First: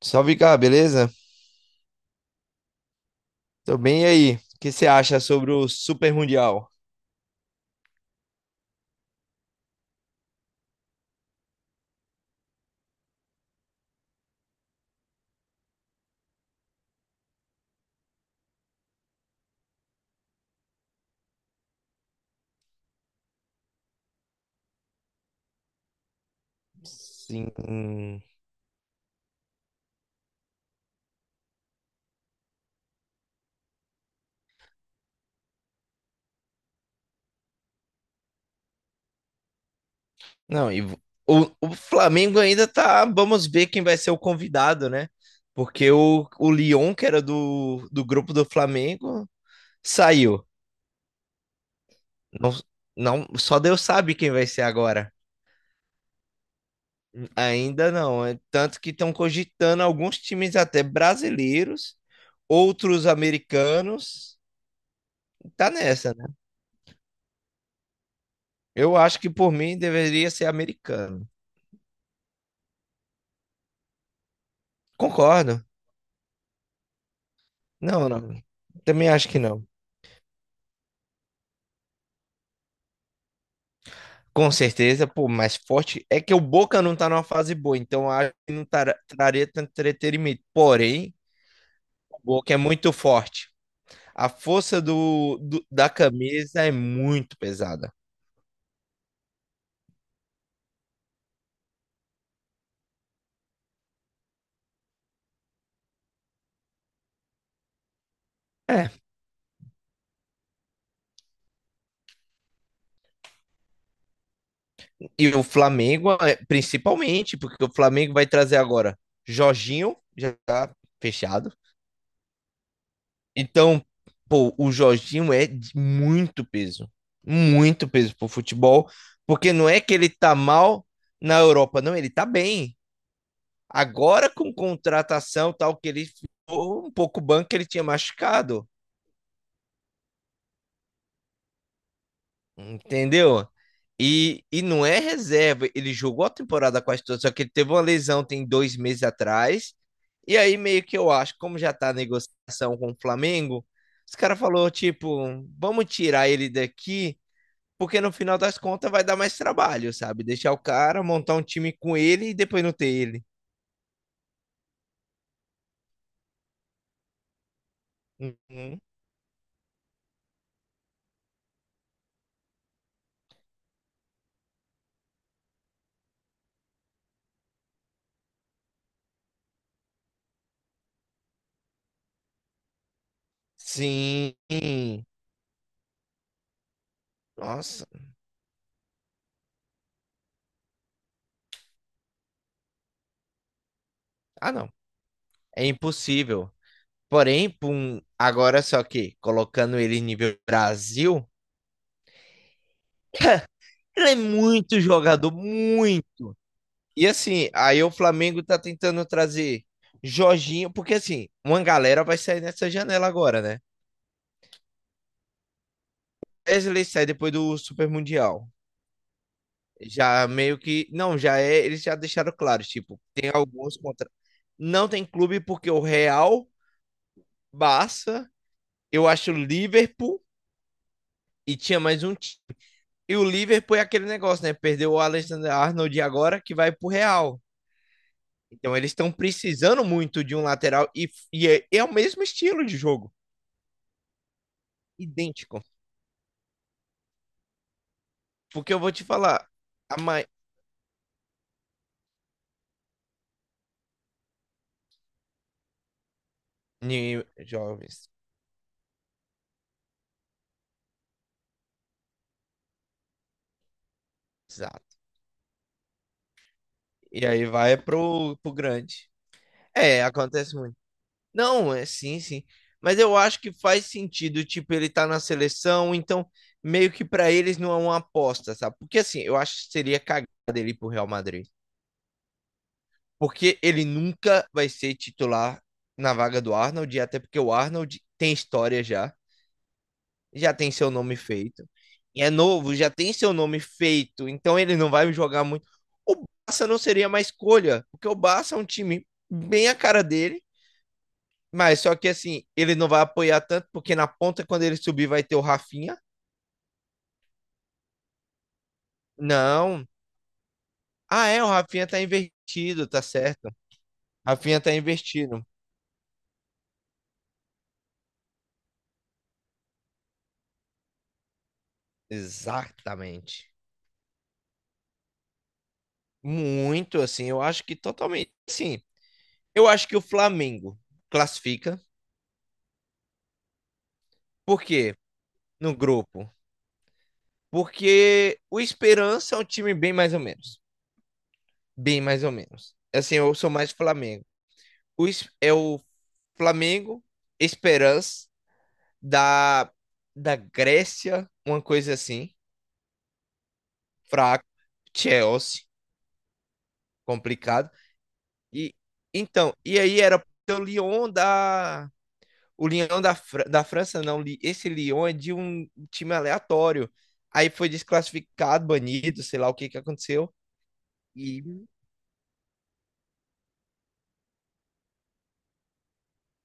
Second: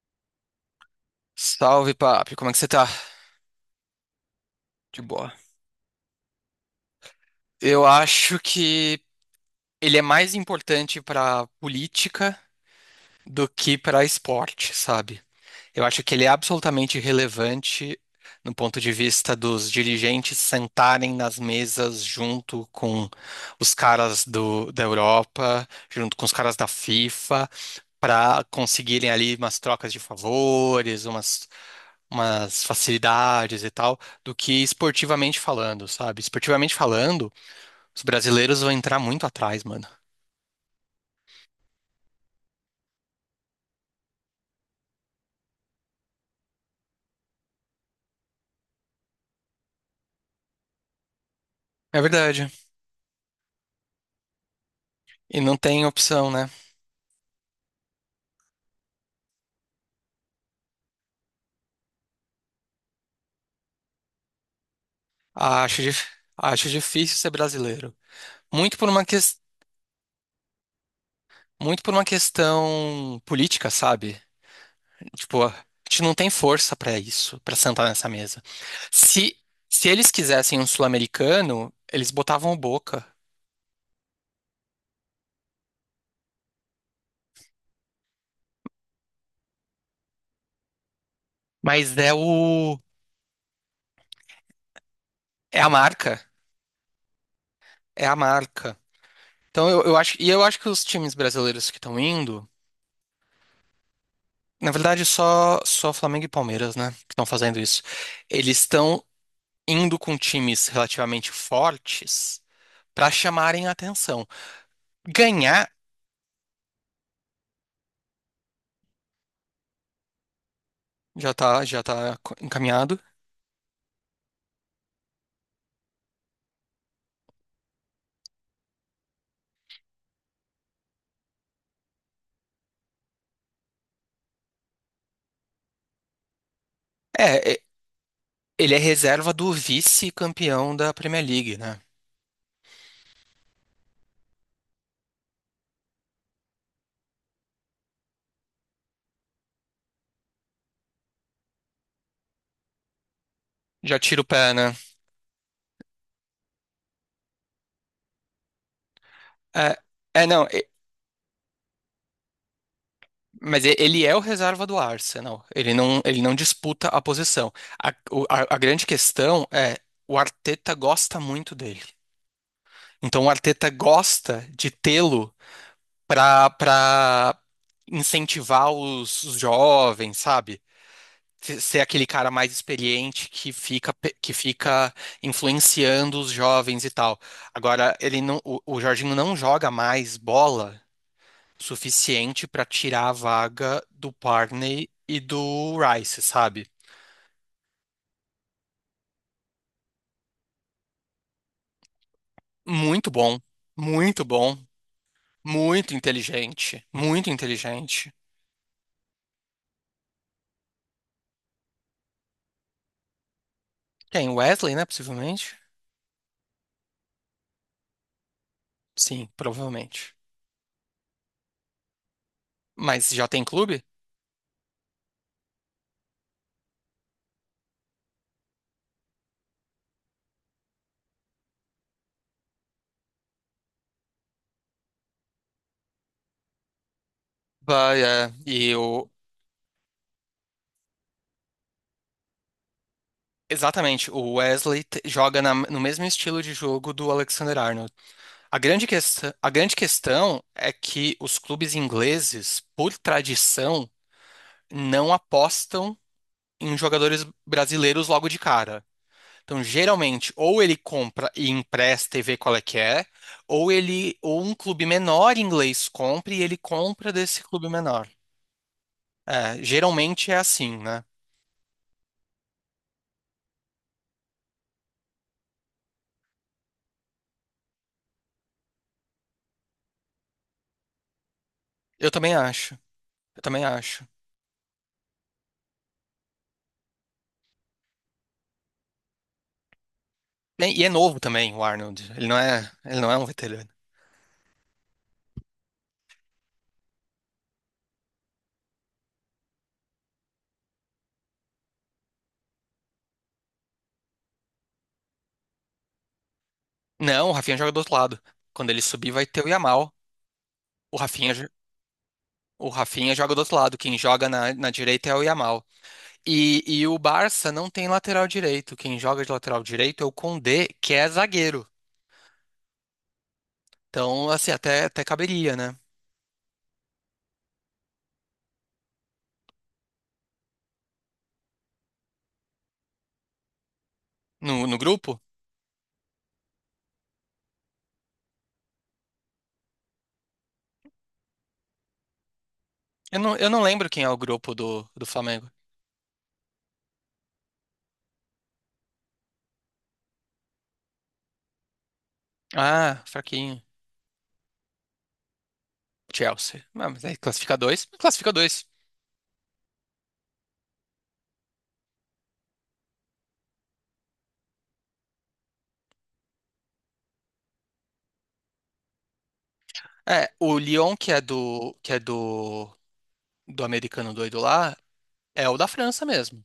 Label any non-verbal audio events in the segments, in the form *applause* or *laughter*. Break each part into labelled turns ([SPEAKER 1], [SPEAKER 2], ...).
[SPEAKER 1] Salve, cá, beleza?
[SPEAKER 2] Salve, papi, como é que você tá?
[SPEAKER 1] Tô bem, e aí? O que você
[SPEAKER 2] De
[SPEAKER 1] acha
[SPEAKER 2] boa.
[SPEAKER 1] sobre o Super Mundial?
[SPEAKER 2] Eu acho que ele é mais importante pra política do que pra esporte, sabe? Eu acho que ele é absolutamente relevante no ponto de vista dos dirigentes sentarem nas mesas junto com os caras da Europa, junto com os caras da FIFA,
[SPEAKER 1] Sim.
[SPEAKER 2] para conseguirem ali umas trocas de favores, umas facilidades e tal, do que esportivamente falando, sabe? Esportivamente falando, os brasileiros vão entrar muito atrás, mano.
[SPEAKER 1] Não, e vo- o Flamengo ainda tá. Vamos ver quem vai ser o convidado, né? Porque o Lyon, que era do grupo do Flamengo, saiu.
[SPEAKER 2] É verdade.
[SPEAKER 1] Não, não, só Deus sabe quem vai ser agora.
[SPEAKER 2] E não tem opção, né?
[SPEAKER 1] Ainda não. Tanto que estão cogitando alguns times até brasileiros, outros americanos. Tá
[SPEAKER 2] Acho, dif-
[SPEAKER 1] nessa, né?
[SPEAKER 2] Acho difícil ser brasileiro. Muito por
[SPEAKER 1] Eu
[SPEAKER 2] uma
[SPEAKER 1] acho que
[SPEAKER 2] ques-
[SPEAKER 1] por mim deveria ser americano.
[SPEAKER 2] Muito por uma questão política, sabe? Tipo, a
[SPEAKER 1] Concordo.
[SPEAKER 2] gente não tem força pra isso, pra sentar
[SPEAKER 1] Não,
[SPEAKER 2] nessa
[SPEAKER 1] não.
[SPEAKER 2] mesa.
[SPEAKER 1] Também acho
[SPEAKER 2] Se
[SPEAKER 1] que não.
[SPEAKER 2] se eles quisessem um sul-americano, eles botavam o Boca.
[SPEAKER 1] Com certeza, pô, mais forte é que o Boca não tá numa fase boa, então acho que não traria tanto entretenimento. Porém,
[SPEAKER 2] Mas é
[SPEAKER 1] o Boca é
[SPEAKER 2] o
[SPEAKER 1] muito forte. A força
[SPEAKER 2] É a
[SPEAKER 1] da
[SPEAKER 2] marca,
[SPEAKER 1] camisa é muito pesada.
[SPEAKER 2] é a marca. Então eu acho, e eu acho que os times brasileiros que estão indo, na verdade só Flamengo e Palmeiras, né, que estão fazendo isso. Eles
[SPEAKER 1] É.
[SPEAKER 2] estão indo com times relativamente fortes para chamarem a atenção.
[SPEAKER 1] E o
[SPEAKER 2] Ganhar
[SPEAKER 1] Flamengo, é, principalmente, porque o Flamengo vai trazer agora Jorginho, já tá fechado.
[SPEAKER 2] encaminhado.
[SPEAKER 1] Então, pô, o Jorginho é de muito peso pro futebol, porque não é que ele tá mal na Europa, não, ele tá bem. Agora com contratação tal que ele ficou um pouco banco
[SPEAKER 2] É, é,
[SPEAKER 1] ele tinha machucado.
[SPEAKER 2] Ele é reserva do vice-campeão da Premier League, né?
[SPEAKER 1] Entendeu? E não é reserva. Ele jogou a temporada quase toda, só que ele teve uma lesão tem dois meses atrás. E aí, meio que eu acho, como já tá a negociação com o Flamengo,
[SPEAKER 2] Já
[SPEAKER 1] os
[SPEAKER 2] tira o
[SPEAKER 1] caras
[SPEAKER 2] pé,
[SPEAKER 1] falou
[SPEAKER 2] né?
[SPEAKER 1] tipo, vamos tirar ele daqui, porque no final das contas vai dar mais
[SPEAKER 2] É,
[SPEAKER 1] trabalho, sabe?
[SPEAKER 2] é não.
[SPEAKER 1] Deixar o cara, montar um time com ele e depois não ter ele.
[SPEAKER 2] Mas ele é o reserva do Arsenal. Ele não disputa a posição. A
[SPEAKER 1] Uhum.
[SPEAKER 2] grande questão é o Arteta gosta muito dele. Então o Arteta gosta de tê-lo para incentivar os jovens, sabe? Ser aquele cara mais experiente que que
[SPEAKER 1] Sim.
[SPEAKER 2] fica influenciando os jovens e tal.
[SPEAKER 1] Nossa.
[SPEAKER 2] Agora ele não, o Jorginho não joga mais bola suficiente para tirar a vaga do
[SPEAKER 1] Ah, não.
[SPEAKER 2] Parney e
[SPEAKER 1] É
[SPEAKER 2] do Rice,
[SPEAKER 1] impossível.
[SPEAKER 2] sabe?
[SPEAKER 1] Porém, pum, agora só que colocando ele em nível Brasil.
[SPEAKER 2] Muito bom,
[SPEAKER 1] Ele é
[SPEAKER 2] muito bom,
[SPEAKER 1] muito jogador,
[SPEAKER 2] muito
[SPEAKER 1] muito.
[SPEAKER 2] inteligente,
[SPEAKER 1] E
[SPEAKER 2] muito
[SPEAKER 1] assim, aí o
[SPEAKER 2] inteligente.
[SPEAKER 1] Flamengo tá tentando trazer Jorginho, porque assim, uma galera vai sair nessa janela agora, né?
[SPEAKER 2] Tem Wesley, né, possivelmente?
[SPEAKER 1] Wesley sai depois do Super Mundial.
[SPEAKER 2] Sim, provavelmente.
[SPEAKER 1] Já meio que. Não, já é. Eles já deixaram claro, tipo,
[SPEAKER 2] Mas já
[SPEAKER 1] tem
[SPEAKER 2] tem
[SPEAKER 1] alguns
[SPEAKER 2] clube?
[SPEAKER 1] contra. Não tem clube porque o Real, Barça, eu acho o Liverpool e tinha mais um. E o Liverpool é aquele negócio, né? Perdeu o Alexander Arnold agora que vai pro Real.
[SPEAKER 2] Bah, é, e
[SPEAKER 1] Então eles
[SPEAKER 2] o
[SPEAKER 1] estão precisando muito de um lateral e é o mesmo estilo de jogo,
[SPEAKER 2] Exatamente, o Wesley joga
[SPEAKER 1] idêntico.
[SPEAKER 2] no mesmo estilo de jogo do Alexander Arnold.
[SPEAKER 1] Porque eu vou te falar,
[SPEAKER 2] A grande
[SPEAKER 1] a mai...
[SPEAKER 2] questão é que os clubes ingleses, por tradição, não apostam em jogadores brasileiros
[SPEAKER 1] jovens,
[SPEAKER 2] logo de cara. Então, geralmente, ou ele compra e empresta e vê qual é que é, ou um clube
[SPEAKER 1] exato.
[SPEAKER 2] menor inglês compra e ele compra
[SPEAKER 1] E
[SPEAKER 2] desse
[SPEAKER 1] aí
[SPEAKER 2] clube
[SPEAKER 1] vai
[SPEAKER 2] menor.
[SPEAKER 1] pro grande.
[SPEAKER 2] É,
[SPEAKER 1] É,
[SPEAKER 2] geralmente é
[SPEAKER 1] acontece muito.
[SPEAKER 2] assim, né?
[SPEAKER 1] Não, é sim, sim. Mas eu acho que faz sentido, tipo, ele tá na seleção, então meio que pra eles não é uma aposta, sabe? Porque assim, eu acho que seria cagada ele ir pro Real Madrid.
[SPEAKER 2] Eu também acho. Eu
[SPEAKER 1] Porque
[SPEAKER 2] também
[SPEAKER 1] ele
[SPEAKER 2] acho.
[SPEAKER 1] nunca vai ser titular na vaga do Arnold, e até porque o Arnold tem história já. Já tem
[SPEAKER 2] E é
[SPEAKER 1] seu nome
[SPEAKER 2] novo também, o
[SPEAKER 1] feito.
[SPEAKER 2] Arnold.
[SPEAKER 1] E é novo, já
[SPEAKER 2] Ele não
[SPEAKER 1] tem
[SPEAKER 2] é um
[SPEAKER 1] seu nome
[SPEAKER 2] veterano.
[SPEAKER 1] feito. Então ele não vai jogar muito. O Barça não seria uma escolha, porque o Barça é um time bem a cara dele, mas só que assim, ele não vai apoiar tanto, porque na ponta, quando ele subir, vai ter o Rafinha.
[SPEAKER 2] Não, o Rafinha joga do outro lado. Quando ele subir, vai ter o
[SPEAKER 1] Não.
[SPEAKER 2] Yamal. O
[SPEAKER 1] Ah,
[SPEAKER 2] Rafinha,
[SPEAKER 1] é, o
[SPEAKER 2] jo-
[SPEAKER 1] Rafinha tá
[SPEAKER 2] o
[SPEAKER 1] invertido, tá
[SPEAKER 2] Rafinha joga do
[SPEAKER 1] certo.
[SPEAKER 2] outro lado. Quem joga
[SPEAKER 1] Rafinha
[SPEAKER 2] na
[SPEAKER 1] tá
[SPEAKER 2] direita é o
[SPEAKER 1] invertido.
[SPEAKER 2] Yamal. E o Barça não tem lateral direito. Quem joga de lateral direito é o Condé, que é zagueiro.
[SPEAKER 1] Exatamente.
[SPEAKER 2] Então, assim, até caberia, né?
[SPEAKER 1] Muito, assim, eu acho que totalmente. Sim, eu acho que o Flamengo classifica,
[SPEAKER 2] No
[SPEAKER 1] porque
[SPEAKER 2] grupo?
[SPEAKER 1] no grupo porque o Esperança é um time bem mais ou menos. Bem mais ou menos. Assim, eu
[SPEAKER 2] Eu
[SPEAKER 1] sou
[SPEAKER 2] não
[SPEAKER 1] mais
[SPEAKER 2] lembro quem é o
[SPEAKER 1] Flamengo.
[SPEAKER 2] grupo do
[SPEAKER 1] O, Es-
[SPEAKER 2] Flamengo.
[SPEAKER 1] é o Flamengo, Esperança, da, da Grécia, uma coisa assim,
[SPEAKER 2] Ah, fraquinho.
[SPEAKER 1] fraco. Chelsea,
[SPEAKER 2] Chelsea. Ah, mas aí classifica
[SPEAKER 1] complicado.
[SPEAKER 2] dois. Classifica dois.
[SPEAKER 1] E então, e aí era o Lyon da. O Lyon da França, não. Esse Lyon é de um time aleatório. Aí foi desclassificado, banido, sei lá o que que
[SPEAKER 2] É,
[SPEAKER 1] aconteceu.
[SPEAKER 2] o Lyon,
[SPEAKER 1] E
[SPEAKER 2] que é do americano doido lá, é o da França mesmo.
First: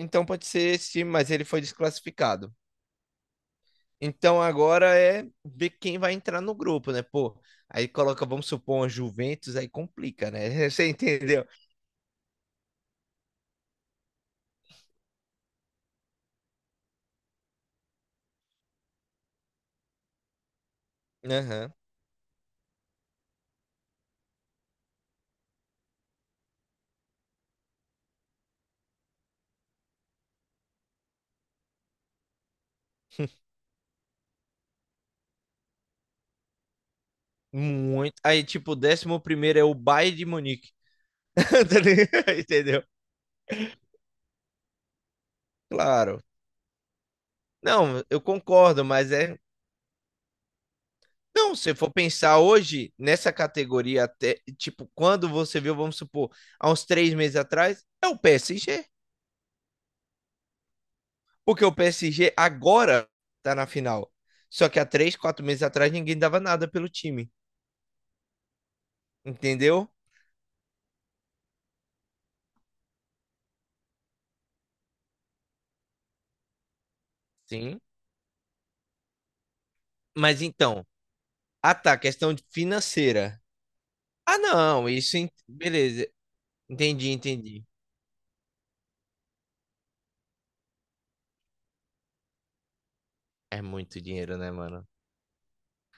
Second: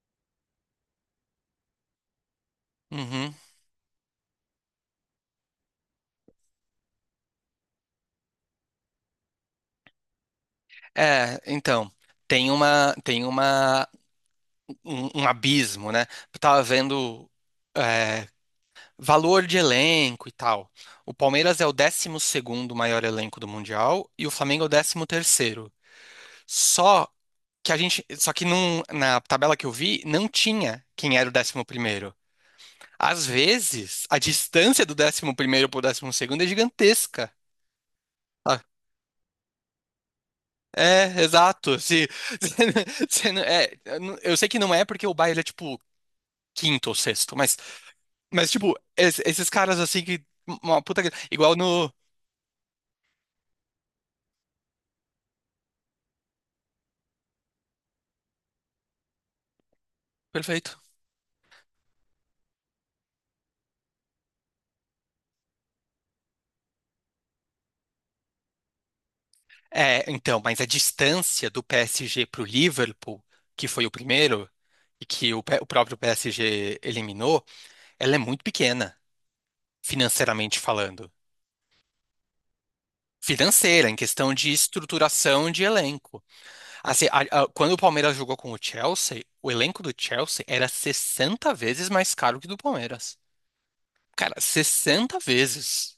[SPEAKER 1] então pode ser esse time, mas ele foi desclassificado.
[SPEAKER 2] Uhum.
[SPEAKER 1] Então agora é ver quem vai entrar no grupo, né? Pô, aí coloca, vamos supor, uma Juventus, aí complica, né? *laughs* Você
[SPEAKER 2] É,
[SPEAKER 1] entendeu?
[SPEAKER 2] então, tem uma, tem uma, um abismo, né? Eu tava vendo. é, Valor de elenco e tal. O Palmeiras é o
[SPEAKER 1] Aham.
[SPEAKER 2] décimo segundo maior elenco do Mundial e o Flamengo é o décimo terceiro. Só só que na tabela que eu vi, não tinha quem era o décimo primeiro. Às vezes, a distância do décimo primeiro para o décimo segundo é gigantesca.
[SPEAKER 1] Muito. Aí,
[SPEAKER 2] Ah,
[SPEAKER 1] tipo, o décimo primeiro é o Bayern de Munique.
[SPEAKER 2] é,
[SPEAKER 1] *laughs*
[SPEAKER 2] exato.
[SPEAKER 1] Tá
[SPEAKER 2] Se,
[SPEAKER 1] ligado?
[SPEAKER 2] *laughs* se não-
[SPEAKER 1] Entendeu?
[SPEAKER 2] se não- é, eu não- eu sei que não é porque o Bayern é tipo
[SPEAKER 1] Claro.
[SPEAKER 2] quinto ou sexto,
[SPEAKER 1] Não, eu
[SPEAKER 2] mas tipo,
[SPEAKER 1] concordo, mas é.
[SPEAKER 2] esses caras assim que uma puta
[SPEAKER 1] Não,
[SPEAKER 2] igual
[SPEAKER 1] se eu
[SPEAKER 2] no
[SPEAKER 1] for pensar hoje, nessa categoria, até, tipo, quando você viu, vamos supor, há uns três meses atrás, é o PSG.
[SPEAKER 2] Perfeito.
[SPEAKER 1] Porque o PSG agora tá na final. Só que há três, quatro meses atrás ninguém dava nada pelo time. Entendeu?
[SPEAKER 2] É, então, mas a distância do PSG para o Liverpool, que foi o primeiro, e que o próprio PSG eliminou,
[SPEAKER 1] Sim.
[SPEAKER 2] ela é muito pequena,
[SPEAKER 1] Mas
[SPEAKER 2] financeiramente
[SPEAKER 1] então,
[SPEAKER 2] falando.
[SPEAKER 1] ah tá, questão financeira.
[SPEAKER 2] Financeira, em questão
[SPEAKER 1] Ah
[SPEAKER 2] de
[SPEAKER 1] não, isso.
[SPEAKER 2] estruturação de
[SPEAKER 1] Beleza.
[SPEAKER 2] elenco. Assim,
[SPEAKER 1] Entendi, entendi.
[SPEAKER 2] quando o Palmeiras jogou com o Chelsea, o elenco do Chelsea era 60 vezes mais caro que o do Palmeiras.
[SPEAKER 1] É muito
[SPEAKER 2] Cara,
[SPEAKER 1] dinheiro, né, mano?
[SPEAKER 2] 60 vezes.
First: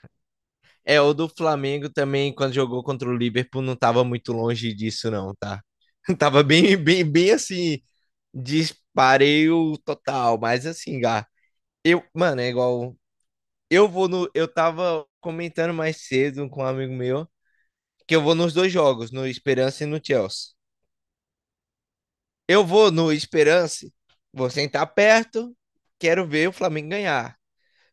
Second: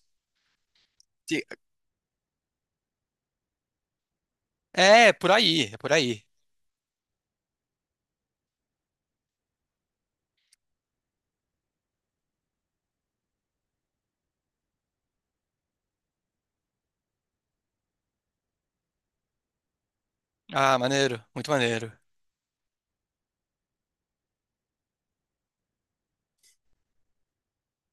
[SPEAKER 1] É, o do
[SPEAKER 2] Se-
[SPEAKER 1] Flamengo também, quando jogou contra o Liverpool, não tava muito longe
[SPEAKER 2] É,
[SPEAKER 1] disso,
[SPEAKER 2] é por
[SPEAKER 1] não, tá?
[SPEAKER 2] aí, é por
[SPEAKER 1] *laughs*
[SPEAKER 2] aí.
[SPEAKER 1] Tava bem, bem, bem assim, dispareio total. Mas assim, Gá, eu, mano, é igual Eu vou no. Eu tava comentando mais cedo com um amigo meu que eu vou nos dois jogos, no Esperança e no Chelsea.
[SPEAKER 2] Ah, maneiro, muito maneiro.
[SPEAKER 1] Eu vou no Esperança, vou sentar perto, quero ver o Flamengo ganhar.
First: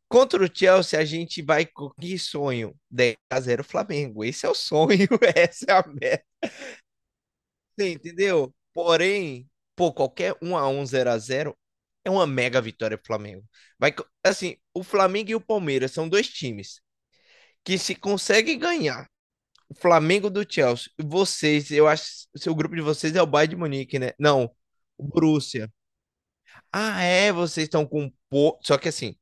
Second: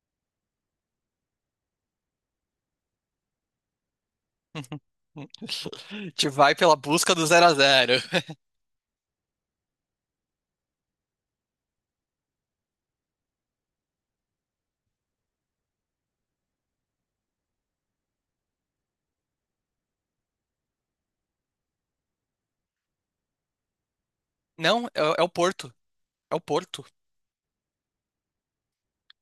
[SPEAKER 1] Contra o Chelsea, a gente vai com que sonho? Dez a zero Flamengo. Esse é o
[SPEAKER 2] *laughs*
[SPEAKER 1] sonho, *laughs* essa é a
[SPEAKER 2] A
[SPEAKER 1] meta,
[SPEAKER 2] gente vai pela busca do zero a zero? *laughs*
[SPEAKER 1] entendeu? Porém, pô, qualquer um a um zero a zero é uma mega vitória pro Flamengo. Assim, o Flamengo e o Palmeiras são dois times que se conseguem ganhar o Flamengo do Chelsea. Vocês, eu acho, que o seu grupo de vocês é o Bayern de Munique, né? Não,
[SPEAKER 2] Não, é,
[SPEAKER 1] o
[SPEAKER 2] é o
[SPEAKER 1] Borussia.
[SPEAKER 2] Porto. É o Porto.
[SPEAKER 1] Ah, é, vocês estão com Porto, só que assim,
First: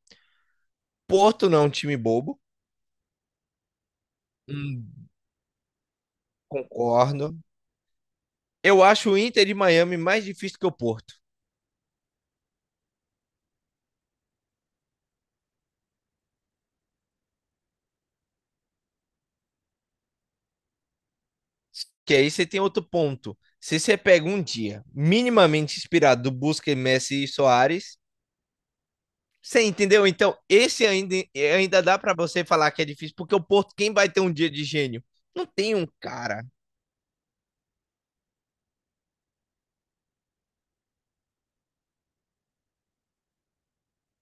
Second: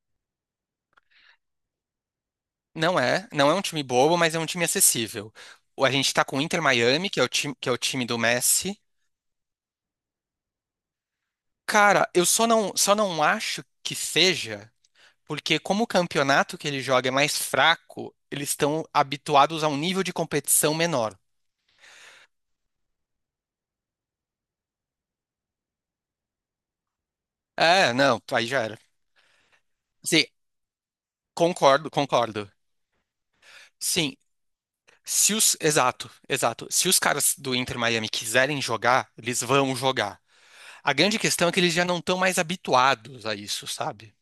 [SPEAKER 1] Porto não é um time bobo.
[SPEAKER 2] Não é um time bobo, mas é um time
[SPEAKER 1] Hum,
[SPEAKER 2] acessível. A gente tá com o Inter Miami, que é o
[SPEAKER 1] concordo.
[SPEAKER 2] time, que é o time do Messi.
[SPEAKER 1] Eu acho o Inter de Miami mais difícil que o Porto,
[SPEAKER 2] Cara, eu só não acho que seja, porque como o campeonato que ele joga é mais fraco, eles estão habituados a um nível de competição menor.
[SPEAKER 1] que aí você tem outro ponto. Se você pega um dia minimamente inspirado do Busquets, Messi e
[SPEAKER 2] É,
[SPEAKER 1] Soares,
[SPEAKER 2] não, aí já era.
[SPEAKER 1] você entendeu?
[SPEAKER 2] Sim,
[SPEAKER 1] Então, esse ainda, ainda
[SPEAKER 2] concordo,
[SPEAKER 1] dá para você
[SPEAKER 2] concordo.
[SPEAKER 1] falar que é difícil, porque o Porto, quem vai
[SPEAKER 2] Sim,
[SPEAKER 1] ter um dia de gênio?
[SPEAKER 2] se
[SPEAKER 1] Não
[SPEAKER 2] os,
[SPEAKER 1] tem um
[SPEAKER 2] exato,
[SPEAKER 1] cara.
[SPEAKER 2] exato. Se os caras do Inter Miami quiserem jogar, eles vão jogar. A grande questão é que eles já não estão mais habituados a isso, sabe?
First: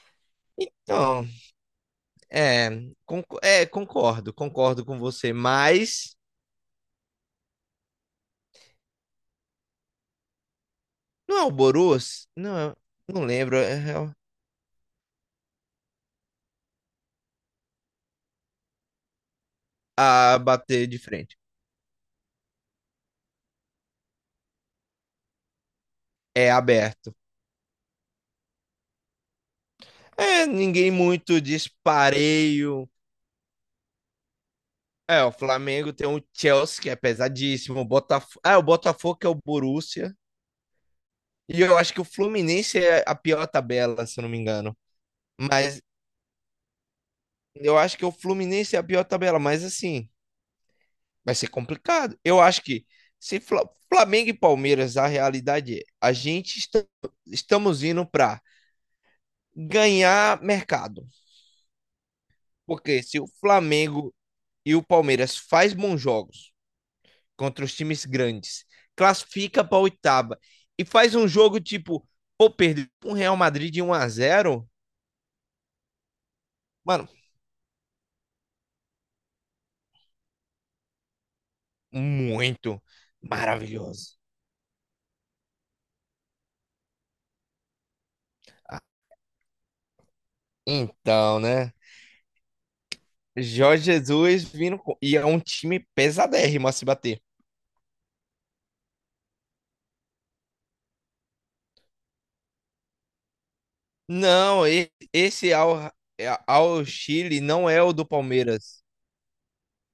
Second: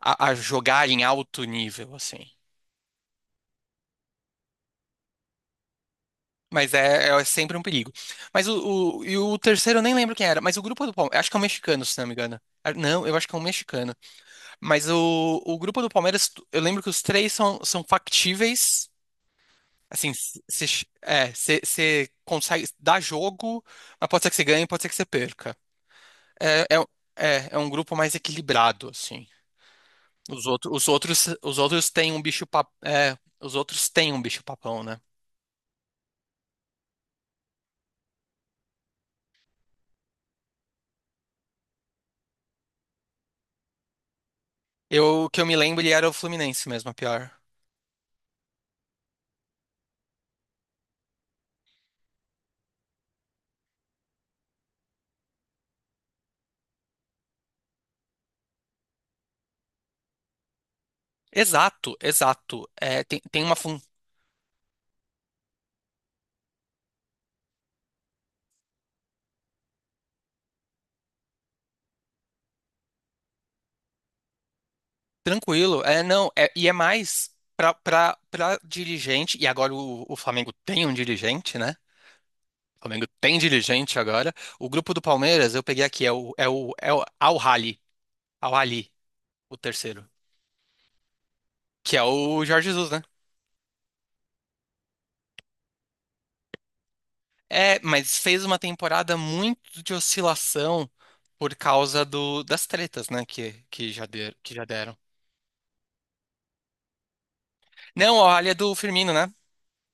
[SPEAKER 2] A a jogar em
[SPEAKER 1] Então,
[SPEAKER 2] alto nível, assim.
[SPEAKER 1] é, concordo, concordo com você, mas
[SPEAKER 2] Mas é, é sempre um perigo. Mas e o terceiro eu nem lembro quem era, mas o grupo do Palmeiras, acho que
[SPEAKER 1] não
[SPEAKER 2] é um
[SPEAKER 1] é o
[SPEAKER 2] mexicano, se não me
[SPEAKER 1] Borus?
[SPEAKER 2] engano.
[SPEAKER 1] Não,
[SPEAKER 2] Ah, não, eu
[SPEAKER 1] não
[SPEAKER 2] acho que é um
[SPEAKER 1] lembro
[SPEAKER 2] mexicano. Mas o grupo do Palmeiras, eu lembro que os três são factíveis. Assim,
[SPEAKER 1] a
[SPEAKER 2] você
[SPEAKER 1] bater de frente.
[SPEAKER 2] cê consegue dar jogo, mas pode ser que você ganhe, pode ser que você perca.
[SPEAKER 1] É
[SPEAKER 2] É, é,
[SPEAKER 1] aberto.
[SPEAKER 2] é um grupo mais equilibrado, assim.
[SPEAKER 1] É, ninguém muito
[SPEAKER 2] Os outros têm um
[SPEAKER 1] dispareio.
[SPEAKER 2] os outros têm um bicho papão, né?
[SPEAKER 1] É, o Flamengo tem o Chelsea, que é pesadíssimo. O Botafogo, ah, o Botafogo que é o Borussia. E eu acho que o Fluminense é a pior tabela, se eu não me engano.
[SPEAKER 2] O que eu me
[SPEAKER 1] Mas
[SPEAKER 2] lembro, ele era o Fluminense mesmo, a pior.
[SPEAKER 1] eu acho que o Fluminense é a pior tabela, mas assim, vai ser complicado. Eu acho que se Flamengo e Palmeiras, a realidade é, a gente estamos indo para ganhar mercado.
[SPEAKER 2] Exato, exato.
[SPEAKER 1] Porque
[SPEAKER 2] É,
[SPEAKER 1] se
[SPEAKER 2] tem,
[SPEAKER 1] o
[SPEAKER 2] tem uma fun...
[SPEAKER 1] Flamengo e o Palmeiras faz bons jogos contra os times grandes, classifica para oitava e faz um jogo tipo, pô, perder um Real Madrid de um a zero
[SPEAKER 2] Tranquilo. É, não, e é
[SPEAKER 1] mano,
[SPEAKER 2] mais pra dirigente, e agora o Flamengo tem um dirigente, né? O
[SPEAKER 1] muito
[SPEAKER 2] Flamengo tem dirigente
[SPEAKER 1] maravilhoso.
[SPEAKER 2] agora. O grupo do Palmeiras, eu peguei aqui, é é o Al-Ahly,
[SPEAKER 1] Ah,
[SPEAKER 2] Al-Ahly, o terceiro,
[SPEAKER 1] então, né?
[SPEAKER 2] que é o Jorge Jesus, né?
[SPEAKER 1] Jorge Jesus vindo e é um time pesadérrimo a se bater.
[SPEAKER 2] É, mas fez uma temporada muito de oscilação por causa das tretas, né? Que já
[SPEAKER 1] Não,
[SPEAKER 2] deram.
[SPEAKER 1] esse ao, ao Chile não é o do
[SPEAKER 2] Não, a ali é do
[SPEAKER 1] Palmeiras,
[SPEAKER 2] Firmino, né?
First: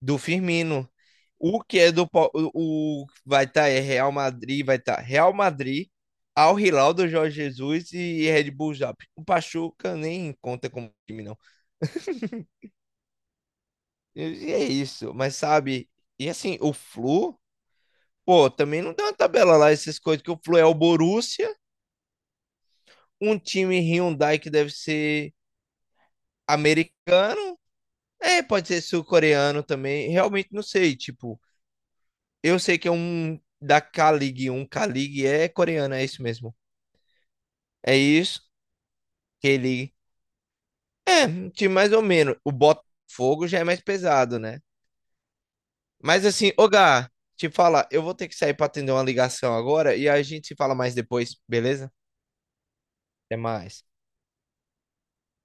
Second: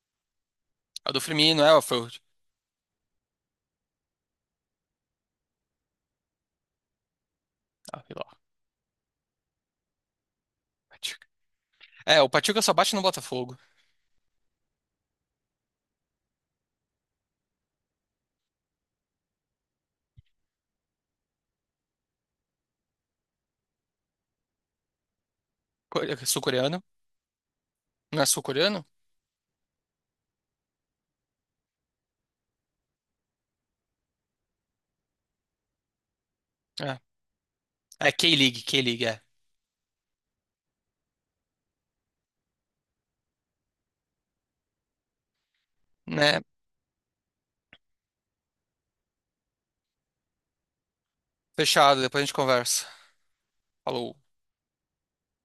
[SPEAKER 1] do Firmino.
[SPEAKER 2] A do
[SPEAKER 1] O
[SPEAKER 2] Firmino,
[SPEAKER 1] que
[SPEAKER 2] é,
[SPEAKER 1] é
[SPEAKER 2] foi o.
[SPEAKER 1] do Pal- o vai estar é Real Madrid, vai estar Real Madrid, Al Hilal do Jorge Jesus
[SPEAKER 2] Ah, sei
[SPEAKER 1] e
[SPEAKER 2] lá,
[SPEAKER 1] Red Bull Zalgiris. O Pachuca nem conta como time
[SPEAKER 2] Pachuca.
[SPEAKER 1] não.
[SPEAKER 2] É, o Pachuca só bate no Botafogo.
[SPEAKER 1] E é isso, mas sabe? E assim, o Flu, pô, também não tem uma tabela lá essas coisas que o Flu é o Borussia, um time Hyundai que deve ser
[SPEAKER 2] É sul-coreano?
[SPEAKER 1] americano.
[SPEAKER 2] Não é
[SPEAKER 1] É, pode ser
[SPEAKER 2] sul-coreano?
[SPEAKER 1] sul-coreano também. Realmente não sei. Tipo, eu sei que é um da K-League. Um K-League é coreano, é isso mesmo.
[SPEAKER 2] É.
[SPEAKER 1] É
[SPEAKER 2] É
[SPEAKER 1] isso.
[SPEAKER 2] K-League, K-League, é.
[SPEAKER 1] K-League. É, um time mais ou menos. O Botafogo já é mais pesado, né? Mas
[SPEAKER 2] Né?
[SPEAKER 1] assim, ô Gá, te falar, eu vou ter que sair pra atender uma ligação agora e a gente se fala mais depois, beleza?
[SPEAKER 2] Fechado, depois a gente conversa.
[SPEAKER 1] Até mais.
[SPEAKER 2] Falou.